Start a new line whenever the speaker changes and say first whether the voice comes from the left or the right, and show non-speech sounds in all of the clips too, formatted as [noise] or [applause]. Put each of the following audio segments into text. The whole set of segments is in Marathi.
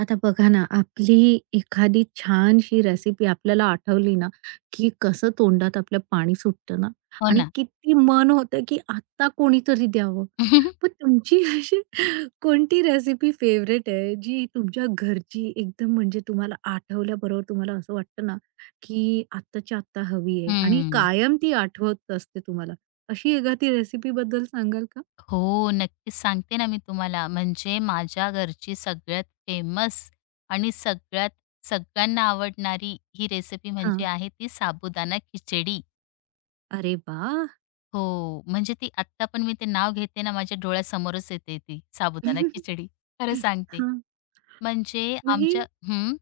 right: आता बघा ना, आपली एखादी छानशी रेसिपी आपल्याला आठवली ना, की कसं तोंडात आपल्या पाणी सुटतं ना
left: हो
right: आणि
left: ना.
right: किती मन होतं, की आत्ता कोणीतरी द्यावं. मग
left: [laughs]
right: तुमची [laughs] अशी कोणती रेसिपी फेवरेट आहे, जी तुमच्या घरची एकदम म्हणजे तुम्हाला आठवल्याबरोबर तुम्हाला असं वाटतं ना, की आत्ताच्या आत्ता हवी आहे आणि
left: हं.
right: कायम ती आठवत असते तुम्हाला? अशी एखादी रेसिपीबद्दल सांगाल का?
left: हो, नक्कीच सांगते ना मी तुम्हाला. म्हणजे माझ्या घरची सगळ्यात फेमस आणि सगळ्यांना आवडणारी ही रेसिपी म्हणजे
right: हां.
left: आहे ती साबुदाणा खिचडी.
right: अरे वाह!
left: हो, म्हणजे ती आत्ता पण मी ते नाव घेते ना, माझ्या डोळ्यासमोरच येते ती साबुदाणा खिचडी. खरं सांगते.
right: हां. [laughs]
left: म्हणजे
right: मग ही
left: आमच्या हं,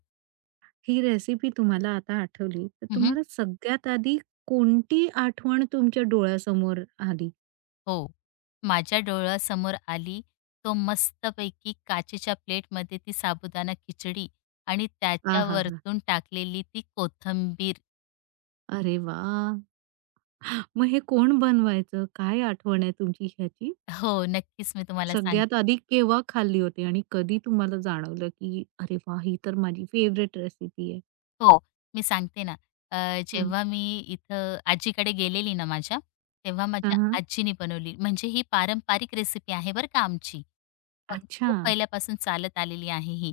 right: ही रेसिपी तुम्हाला आता आठवली, तर
left: हं.
right: तुम्हाला सगळ्यात आधी कोणती आठवण तुमच्या डोळ्यासमोर आली?
left: हो. माझ्या डोळ्यासमोर आली. तो मस्तपैकी काचेच्या प्लेटमध्ये ती साबुदाणा खिचडी आणि त्याच्या
right: आहाहा!
left: वरतून टाकलेली ती कोथिंबीर.
right: अरे वाह! मग हे कोण बनवायचं? काय आठवण आहे तुमची ह्याची?
left: हो, नक्कीच मी तुम्हाला
right: सगळ्यात
left: सांगते.
right: आधी केव्हा खाल्ली होती आणि कधी तुम्हाला जाणवलं, की "अरे वाह! ही तर माझी फेव्हरेट रेसिपी आहे"?
left: हो, मी सांगते ना.
right: हं.
left: जेव्हा मी इथं आजीकडे गेलेली ना माझ्या, तेव्हा
right: हां,
left: माझ्या
right: हां.
left: आजीने बनवली. म्हणजे ही पारंपरिक रेसिपी आहे बरं का आमची. अ,
right: अच्छा.
left: खूप पहिल्यापासून चालत आलेली आहे ही.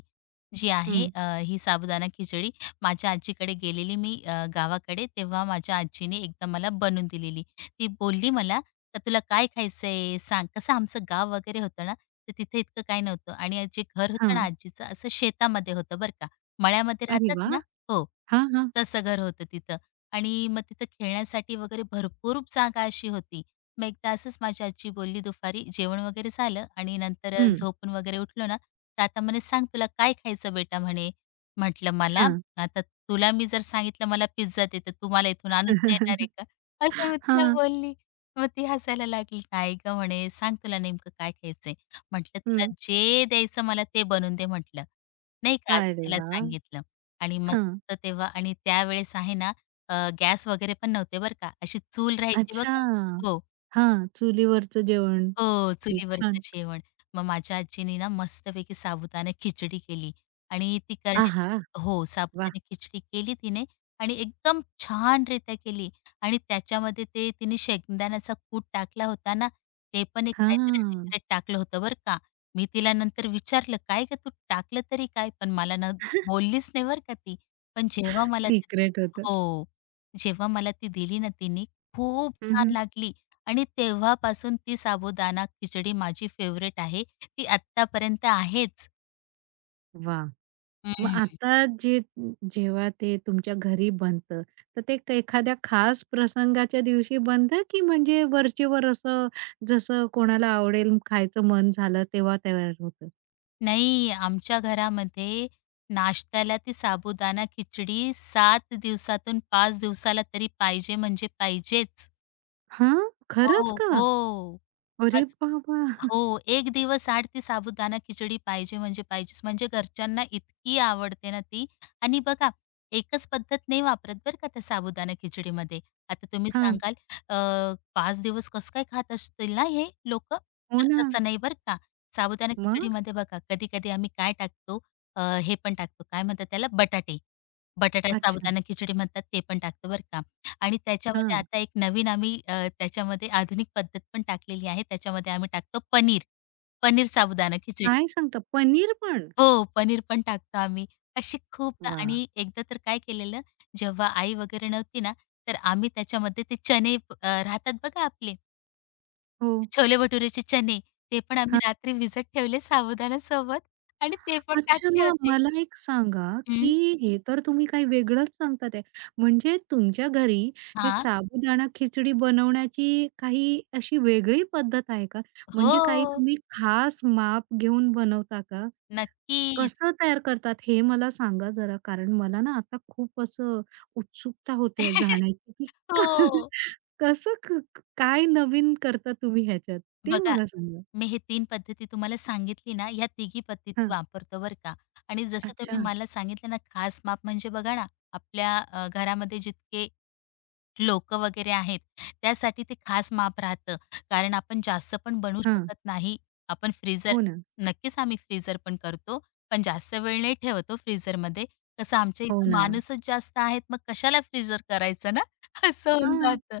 left: जी आहे
right: हं.
left: ही साबुदाणा खिचडी. माझ्या आजीकडे गेलेली मी गावाकडे, तेव्हा माझ्या आजीने एकदा मला बनवून दिलेली. ती बोलली मला, "का तुला काय खायचंय? सांग." कसं आमचं गाव वगैरे होतं ना, तर तिथे इतकं काही नव्हतं आणि जे घर होतं ना
right: हां.
left: आजीचं, असं शेतामध्ये होतं बरं का. मळ्यामध्ये
right: अरे
left: राहतात
right: वाह!
left: ना हो.
right: हां, हां.
left: तसं घर होतं तिथं आणि मग तिथं खेळण्यासाठी वगैरे भरपूर जागा अशी होती. मग एकदा असंच माझी आजी बोलली दुपारी जेवण वगैरे झालं आणि नंतर
right: हं.
left: झोपून वगैरे उठलो ना, तर आता म्हणे, "सांग तुला काय खायचं बेटा?" म्हणे. म्हटलं, "मला
right: हां.
left: आता तुला मी जर सांगितलं मला पिझ्झा दे, तर तू मला इथून
right: हां.
left: आणून देणार आहे
right: [laughs]
left: का?" असं मी तिला बोलली. मग ती हसायला लागली. "नाही गं," म्हणे, "सांग तुला नेमकं काय खायचंय?" म्हटलं, "तुला
right: हं.
left: जे द्यायचं मला ते बनवून दे," म्हटलं. नाही का असं
right: अरे
left: तिला
right: वाह!
left: सांगितलं. आणि
right: हां.
left: मस्त तेव्हा आणि त्यावेळेस आहे ना अ, गॅस वगैरे पण नव्हते बरं का. अशी चूल राहायची
right: अच्छा!
left: बघा. हो.
right: हां, चुलीवरचं जेवण.
left: हो,
right: खूप
left: चुलीवरचं
right: छान.
left: जेवण. मग माझ्या आजीनी ना मस्तपैकी साबुदाणा खिचडी केली आणि ती
right: आहा!
left: करण्याची हो,
right: वा,
left: साबुदाणा खिचडी केली तिने आणि एकदम छानरीत्या केली आणि त्याच्यामध्ये ते तिने शेंगदाण्याचा कूट टाकला होता ना, ते पण एक काहीतरी
right: हां,
left: सिक्रेट टाकलं होतं बरं का. मी तिला नंतर विचारलं, "काय गं तू टाकलं तरी काय?" पण मला ना बोललीच नाही बरं का ती. पण जेव्हा मला ती
right: सिक्रेट होतं.
left: हो, जेव्हा मला ती दिली ना तिने, खूप
right: हं,
left: छान
right: हं.
left: लागली आणि तेव्हापासून ती साबुदाणा खिचडी माझी फेवरेट आहे. ती आत्तापर्यंत आहेच.
right: वाह! मग
left: हं.
right: आता जे जेव्हा ते तुमच्या घरी बनतं, तर ते एखाद्या खास प्रसंगाच्या दिवशी बनतं, की म्हणजे वरचेवर असं जसं कोणाला आवडेल, खायचं मन झालं तेव्हा तयार होतं?
left: नाही, आमच्या घरामध्ये नाश्त्याला ती साबुदाणा खिचडी 7 दिवसातून 5 दिवसाला तरी पाहिजे म्हणजे पाहिजेच.
right: हां, खरंच
left: हो,
right: का?
left: हो.
right: अरे बाबा!
left: हो, एक दिवस आड ती साबुदाणा खिचडी पाहिजे म्हणजे पाहिजेच. म्हणजे घरच्यांना इतकी आवडते ना ती आणि बघा एकच पद्धत नाही वापरत बरं का त्या साबुदाणा खिचडीमध्ये. आता तुम्ही
right: हां,
left: सांगाल अ, 5 दिवस कसं काय खात असतील ना हे लोकं?
right: हो
left: तर
right: ना.
left: तसं नाही बरं का. साबुदाणा
right: मग?
left: खिचडीमध्ये बघा कधी-कधी आम्ही काय टाकतो हे पण टाकतो काय म्हणतात त्याला बटाटे. बटाटा
right: अच्छा.
left: साबुदाणा खिचडी म्हणतात ते पण टाकतो बरं का. आणि त्याच्यामध्ये
right: हां.
left: आता एक नवीन आम्ही त्याच्यामध्ये आधुनिक पद्धत पण टाकलेली आहे. त्याच्यामध्ये आम्ही टाकतो पनीर. पनीर साबुदाणा खिचडी.
right: काय सांगता? पनीर पण?
left: हो, पनीर पण टाकतो आम्ही. अशी खूप
right: वाह!
left: आणि एकदा तर काय केलेलं, जेव्हा आई वगैरे नव्हती ना, तर आम्ही त्याच्यामध्ये ते चणे राहतात बघा आपले
right: हो.
left: छोले भटुरेचे चणे, ते पण आम्ही
right: हां.
left: रात्री भिजत ठेवले साबुदाण्यासोबत आणि ते पण
right: अच्छा,
left: टाकले
right: मग
left: होते.
right: मला एक सांगा, की
left: हं.
right: हे तर तुम्ही काही वेगळंच सांगतात आहे. म्हणजे तुमच्या घरी हे
left: हां.
right: साबुदाणा खिचडी बनवण्याची काही अशी वेगळी पद्धत आहे का? म्हणजे काही
left: हो.
right: तुम्ही खास माप घेऊन बनवता का?
left: नक्कीच.
right: कसं तयार करतात हे मला सांगा जरा, कारण मला ना आता खूप असं उत्सुकता होते
left: [laughs]
right: जाण्याची, की
left: हो.
right: [laughs] कसं क क काय नवीन करता तुम्ही ह्याच्यात? ते
left: बघा,
right: मला सांगा.
left: मी हे 3 पद्धती तुम्हाला सांगितली ना, ह्या तिघी पद्धती
right: हां.
left: वापरतो बरं का. आणि जसं तुम्ही
right: अच्छा.
left: मला सांगितलं ना, खास माप म्हणजे बघा ना, आपल्या घरामध्ये जितके लोकं वगैरे आहेत, त्यासाठी ते खास माप राहतं. कारण आपण जास्त पण बनवू
right: हां.
left: शकत नाही. आपण फ्रीजर
right: हो ना.
left: नक्कीच आम्ही फ्रीझर पण करतो, पण जास्त वेळ नाही ठेवत हो फ्रीझरमध्ये. कसं आमच्या
right: हो
left: इथं
right: ना.
left: माणूसच जास्त आहेत, मग कशाला फ्रीझर करायचं ना, [laughs] असं होऊन
right: हां.
left: जातं.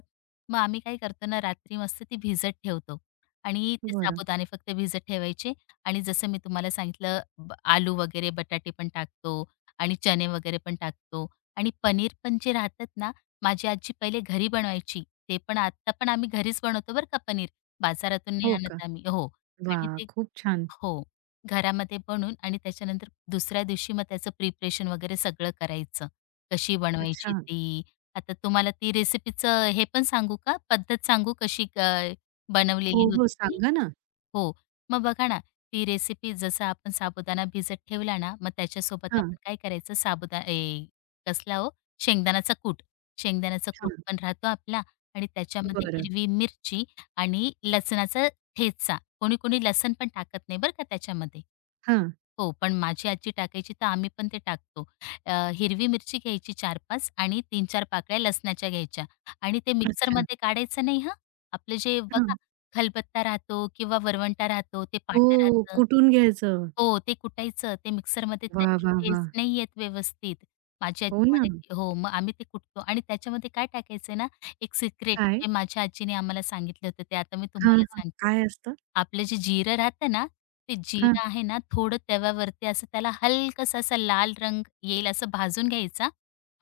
left: मग आम्ही काय करतो ना, रात्री मस्त ती भिजत ठेवतो आणि ते
right: बरं.
left: साबुदाणे फक्त भिजत ठेवायचे आणि जसं मी तुम्हाला सांगितलं, आलू वगैरे, बटाटे पण टाकतो आणि चणे वगैरे पण टाकतो आणि पनीर पण जे राहतात ना माझी आजी पहिले घरी बनवायची. ते पण आता पण आम्ही घरीच बनवतो बरं का पनीर. बाजारातून नाही
right: हो का?
left: आणत आम्ही. हो. आणि
right: वाह!
left: ते
right: खूप छान.
left: हो. घरामध्ये बनवून आणि त्याच्यानंतर दुसऱ्या दिवशी मग त्याचं प्रिपरेशन वगैरे सगळं करायचं. कशी बनवायची
right: अच्छा.
left: ती. आता तुम्हाला ती रेसिपीचं हे पण सांगू का? पद्धत सांगू कशी बनवलेली
right: हो, हो.
left: होती ती?
right: सांगा ना.
left: हो. मग बघा ना, ती रेसिपी जसं आपण साबुदाणा भिजत ठेवला ना, मग त्याच्यासोबत
right: हां,
left: आपण काय करायचं कसला हो? शेंगदाण्याचा कूट. शेंगदाण्याचा कूट
right: हां.
left: पण राहतो आपला आणि त्याच्यामध्ये
right: बरं.
left: हिरवी मिरची आणि लसणाचा ठेचा. कोणी-कोणी लसण पण टाकत नाही बरं का त्याच्यामध्ये.
right: हां.
left: हो, पण माझी आजी टाकायची तर आम्ही पण ते टाकतो. अ, हिरवी मिरची घ्यायची 4-5 आणि 3-4 पाकळ्या लसणाच्या घ्यायच्या आणि ते
right: अच्छा.
left: मिक्सरमध्ये काढायचं नाही हां. आपलं जे बघा
right: हां.
left: खलबत्ता राहतो किंवा वरवंटा राहतो, ते पाटा
right: हो,
left: राहतं
right: कुठून घ्यायचं?
left: हो, ते कुटायचं. ते मिक्सरमध्ये
right: वाह,
left: त्याची
right: वाह, वाह!
left: टेस्ट नाही येत व्यवस्थित. माझी
right: हो
left: आजी
right: ना.
left: म्हणायची हो, मग आम्ही ते कुटतो आणि त्याच्यामध्ये काय टाकायचं ना, एक सिक्रेट
right: काय?
left: जे माझ्या आजीने आम्हाला सांगितलं होतं, ते आता मी
right: हां,
left: तुम्हाला
right: हां.
left: सांगते.
right: काय असतं?
left: आपलं जे जिरं राहतं ना, ते
right: हां,
left: जिरं आहे ना थोडं तव्यावरती असं त्याला हलकंसं असा लाल रंग येईल असं भाजून घ्यायचा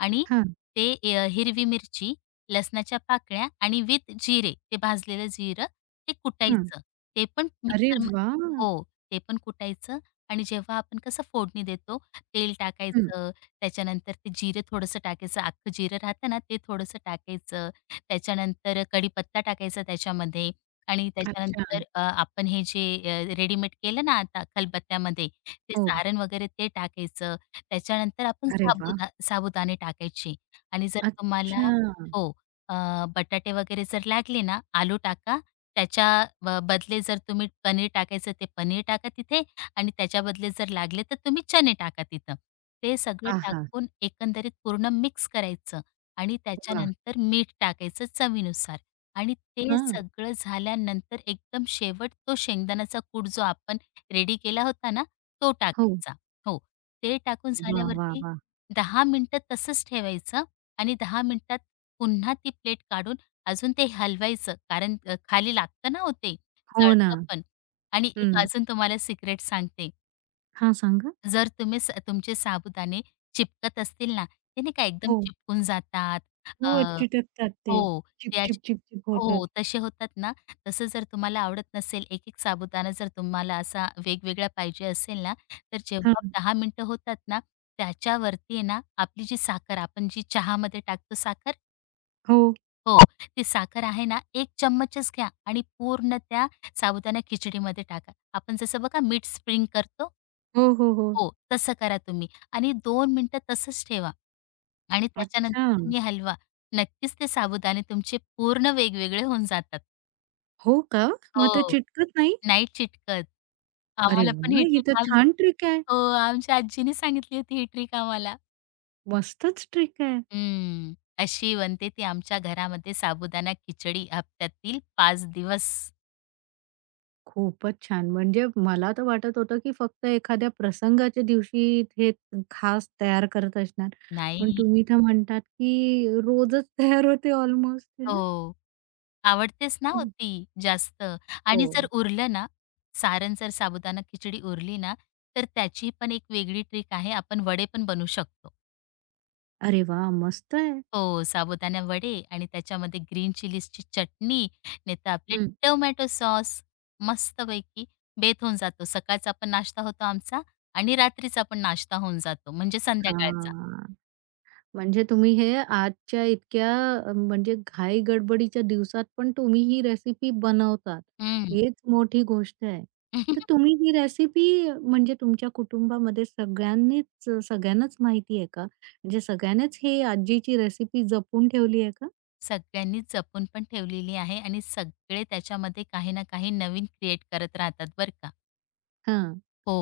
left: आणि
right: हां,
left: ते हिरवी मिरची, लसणाच्या पाकळ्या आणि विथ जिरे, ते भाजलेलं जिरं ते
right: हां.
left: कुटायचं. ते पण
right: अरे
left: मिक्सर
right: वाह!
left: हो, ते पण कुटायचं आणि जेव्हा आपण कसं फोडणी देतो, तेल
right: हं.
left: टाकायचं, त्याच्यानंतर ते जिरं थोडंसं टाकायचं, अख्खं जिरं राहतं ना, ते थोडंसं टाकायचं, त्याच्यानंतर कढीपत्ता टाकायचा त्याच्यामध्ये आणि
right: अच्छा.
left: त्याच्यानंतर आपण हे जे रेडीमेड केलं ना आता खलबत्त्यामध्ये, ते
right: हो.
left: सारण वगैरे ते टाकायचं. त्याच्यानंतर आपण
right: अरे वाह!
left: साबुदाणे टाकायचे आणि जर तुम्हाला
right: अच्छा.
left: हो, अ, बटाटे वगैरे जर लागले ना, आलू टाका. त्याच्या बदले जर तुम्ही पनीर टाकायचं ते पनीर टाका तिथे आणि त्याच्या बदले जर लागले तर तुम्ही चणे टाका तिथं. ते सगळं
right: आहा!
left: टाकून एकंदरीत पूर्ण मिक्स करायचं आणि
right: वाह!
left: त्याच्यानंतर मीठ टाकायचं चवीनुसार. आणि ते
right: हां.
left: सगळं झाल्यानंतर एकदम शेवट तो शेंगदाण्याचा कूट जो आपण रेडी केला होता ना, तो
right: हो.
left: टाकायचा. हो. ते टाकून
right: वाह, वाह,
left: झाल्यावरती
right: वाह!
left: 10 मिनिटं तसंच ठेवायचं आणि 10 मिनिटात पुन्हा ती प्लेट काढून अजून ते हलवायचं. कारण खाली लागतं ना
right: हो ना.
left: जळतं पण. आणि एक
right: हं.
left: अजून तुम्हाला सिक्रेट सांगते.
right: हां, सांगा.
left: जर तुम्ही तुमचे साबुदाणे चिपकत असतील ना, ते नाही का एकदम
right: हो.
left: चिपकून जातात. अ
right: हो, चिटकतात ते.
left: हो.
right: चिप,
left: ते अश
right: चिप, चिप, चिप होतात.
left: हो, तसे होतात ना. तसं जर तुम्हाला आवडत नसेल, एक-एक साबुदाणा जर तुम्हाला असा वेगवेगळा पाहिजे असेल ना, तर जेव्हा
right: हां.
left: 10 मिनिटं होतात ना, त्याच्यावरती आहे ना, आपली जी साखर आपण जी चहामध्ये टाकतो साखर
right: हो.
left: हो, ती साखर आहे ना, एक चम्मचच घ्या आणि पूर्ण त्या साबुदाणा खिचडीमध्ये टाका. आपण जसं बघा मीठ स्प्रिंग करतो.
right: हो, हो, हो.
left: हो, तसं करा तुम्ही आणि 2 मिनिटं तसंच ठेवा आणि त्याच्यानंतर
right: अच्छा.
left: तुम्ही हलवा. नक्कीच ते साबुदाणे तुमचे पूर्ण वेगवेगळे होऊन जातात.
right: हो का? मग ते
left: हो,
right: चिटकत नाही?
left: नाही चिटकत.
right: अरे
left: आम्हाला पण
right: वाह!
left: ही
right: ही तर
left: ट्रिक आम
right: छान ट्रिक आहे.
left: हो, आमच्या आजीने सांगितली होती ही ट्रिक आम्हाला.
right: मस्तच ट्रिक आहे.
left: हं, अशी बनते ती आमच्या घरामध्ये साबुदाणा खिचडी हप्त्यातील 5 दिवस.
right: खूपच छान. म्हणजे मला तर वाटत होतं, की फक्त एखाद्या प्रसंगाच्या दिवशी हे खास तयार करत असणार. पण
left: नाही
right: तुम्ही तर म्हणतात, की रोजच [laughs] तयार होते ऑलमोस्ट, है ना?
left: हो. आवडतेच ना हो
right: हं.
left: ती जास्त
right: हो.
left: आणि जर उरलं ना, सारण जर साबुदाणा खिचडी उरली ना, तर त्याची पण एक वेगळी ट्रिक आहे. आपण वडे पण बनवू शकतो.
right: अरे वाह! मस्त आहे.
left: हो, साबुदाणा वडे आणि त्याच्यामध्ये ग्रीन चिलीजची चटणी, नाहीतर आपले
right: हं.
left: टोमॅटो सॉस मस्तपैकी बेत होऊन जातो. सकाळचा पण नाश्ता होतो आमचा आणि रात्रीचा पण नाश्ता होऊन जातो म्हणजे संध्याकाळचा.
right: हां. म्हणजे तुम्ही हे आजच्या इतक्या म्हणजे घाई गडबडीच्या दिवसात पण तुम्ही ही रेसिपी बनवतात.
left: हं.
right: हेच मोठी गोष्ट आहे. तर
left: [laughs]
right: तुम्ही ही रेसिपी म्हणजे तुमच्या कुटुंबामध्ये सगळ्यांनीच सगळ्यांनाच माहिती आहे का? म्हणजे सगळ्यांनीच ही आजीची रेसिपी जपून ठेवली आहे का?
left: सगळ्यांनी जपून पण ठेवलेली आहे आणि सगळे त्याच्यामध्ये काही ना काही नवीन क्रिएट करत राहतात बरं का.
right: हां.
left: हो.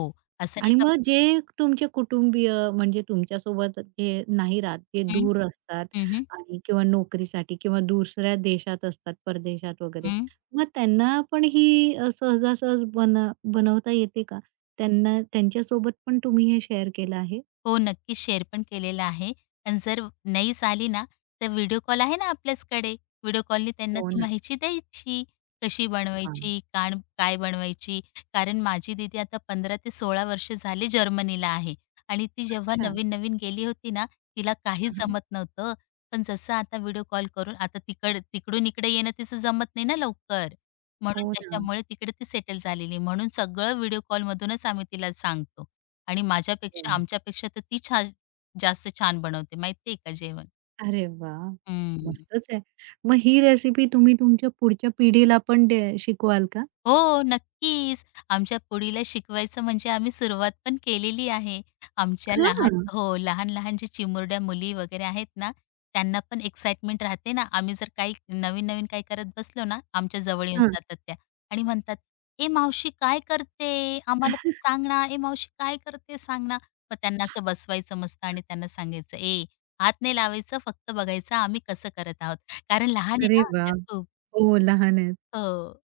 left: असं नाही
right: आणि
left: का
right: मग जे तुमचे कुटुंबीय म्हणजे तुमच्यासोबत जे नाही राहत, जे
left: हं.
right: दूर असतात
left: हं, हं.
right: आणि किंवा नोकरीसाठी किंवा दुसऱ्या देशात असतात, परदेशात वगैरे,
left: हं.
right: मग त्यांना पण ही सहजासहज बनवता येते का? त्यांना त्यांच्यासोबत पण तुम्ही हे शेअर केलं आहे?
left: हो, नक्कीच शेअर पण केलेला आहे. आणि जर नाहीच आली ना, तर व्हिडिओ कॉल आहे ना आपल्याचकडे. व्हिडिओ कॉलनी त्यांना
right: हो
left: ती
right: ना.
left: माहिती द्यायची. कशी
right: हां.
left: बनवायची, काय बनवायची? कारण माझी दीदी आता 15 ते 16 वर्ष झाली जर्मनीला आहे आणि ती जेव्हा
right: अच्छा.
left: नवीन-नवीन गेली होती ना, तिला काहीच
right: हां, हां.
left: जमत नव्हतं. पण जसं आता व्हिडिओ कॉल करून आता तिकडून इकडे येणं तिचं जमत नाही ना लवकर. म्हणून
right: हो ना.
left: त्याच्यामुळे तिकडे ती सेटल झालेली. म्हणून सगळं व्हिडिओ कॉलमधूनच आम्ही तिला सांगतो. आणि
right: हं.
left: आमच्यापेक्षा तर ती छान छान बनवते माहिती आहे का जेवण.
right: अरे वाह!
left: हं.
right: मस्तच आहे. मग ही रेसिपी तुम्ही तुमच्या पुढच्या पिढीला पण शिकवाल का?
left: हो, नक्कीच. आमच्या पिढीला शिकवायचं म्हणजे आम्ही सुरुवात पण केलेली आहे. आमच्या लहान
right: हां.
left: हो, लहान-लहान जे चिमुरड्या मुली वगैरे आहेत ना, त्यांना पण एक्साइटमेंट राहते ना, आम्ही जर काही नवीन-नवीन काही करत बसलो ना, आमच्या जवळ येऊन
right: हां.
left: जातात त्या आणि म्हणतात, "ए मावशी काय करते? आम्हाला पण सांग ना. ए मावशी काय करते? सांग ना." मग त्यांना असं बसवायचं मस्त आणि त्यांना सांगायचं, "ए, हात नाही लावायचं, फक्त बघायचं आम्ही कसं करत आहोत." कारण लहान आहे
right: अरे
left: ना त्या
right: वाह!
left: खूप.
right: हो, लहान आहेत.
left: हो,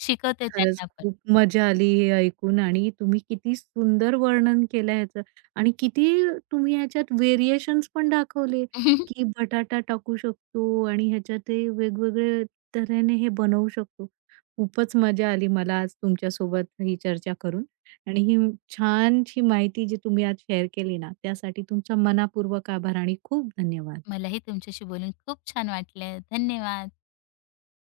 left: शिकवते
right: खरंच
left: त्यांना पण.
right: खूप मजा आली हे ऐकून आणि तुम्ही किती सुंदर वर्णन केलं ह्याचं आणि किती तुम्ही ह्याच्यात व्हेरिएशन्स पण दाखवले, की
left: [laughs]
right: बटाटा टाकू शकतो आणि ह्याच्यात ते वेगवेगळे तऱ्हेने हे बनवू शकतो. खूपच मजा आली मला आज तुमच्यासोबत ही चर्चा करून आणि ही छानशी माहिती जी तुम्ही आज शेअर केली ना, त्यासाठी तुमचा मनापूर्वक आभार आणि खूप धन्यवाद.
left: मलाही तुमच्याशी बोलून खूप छान वाटलं. धन्यवाद.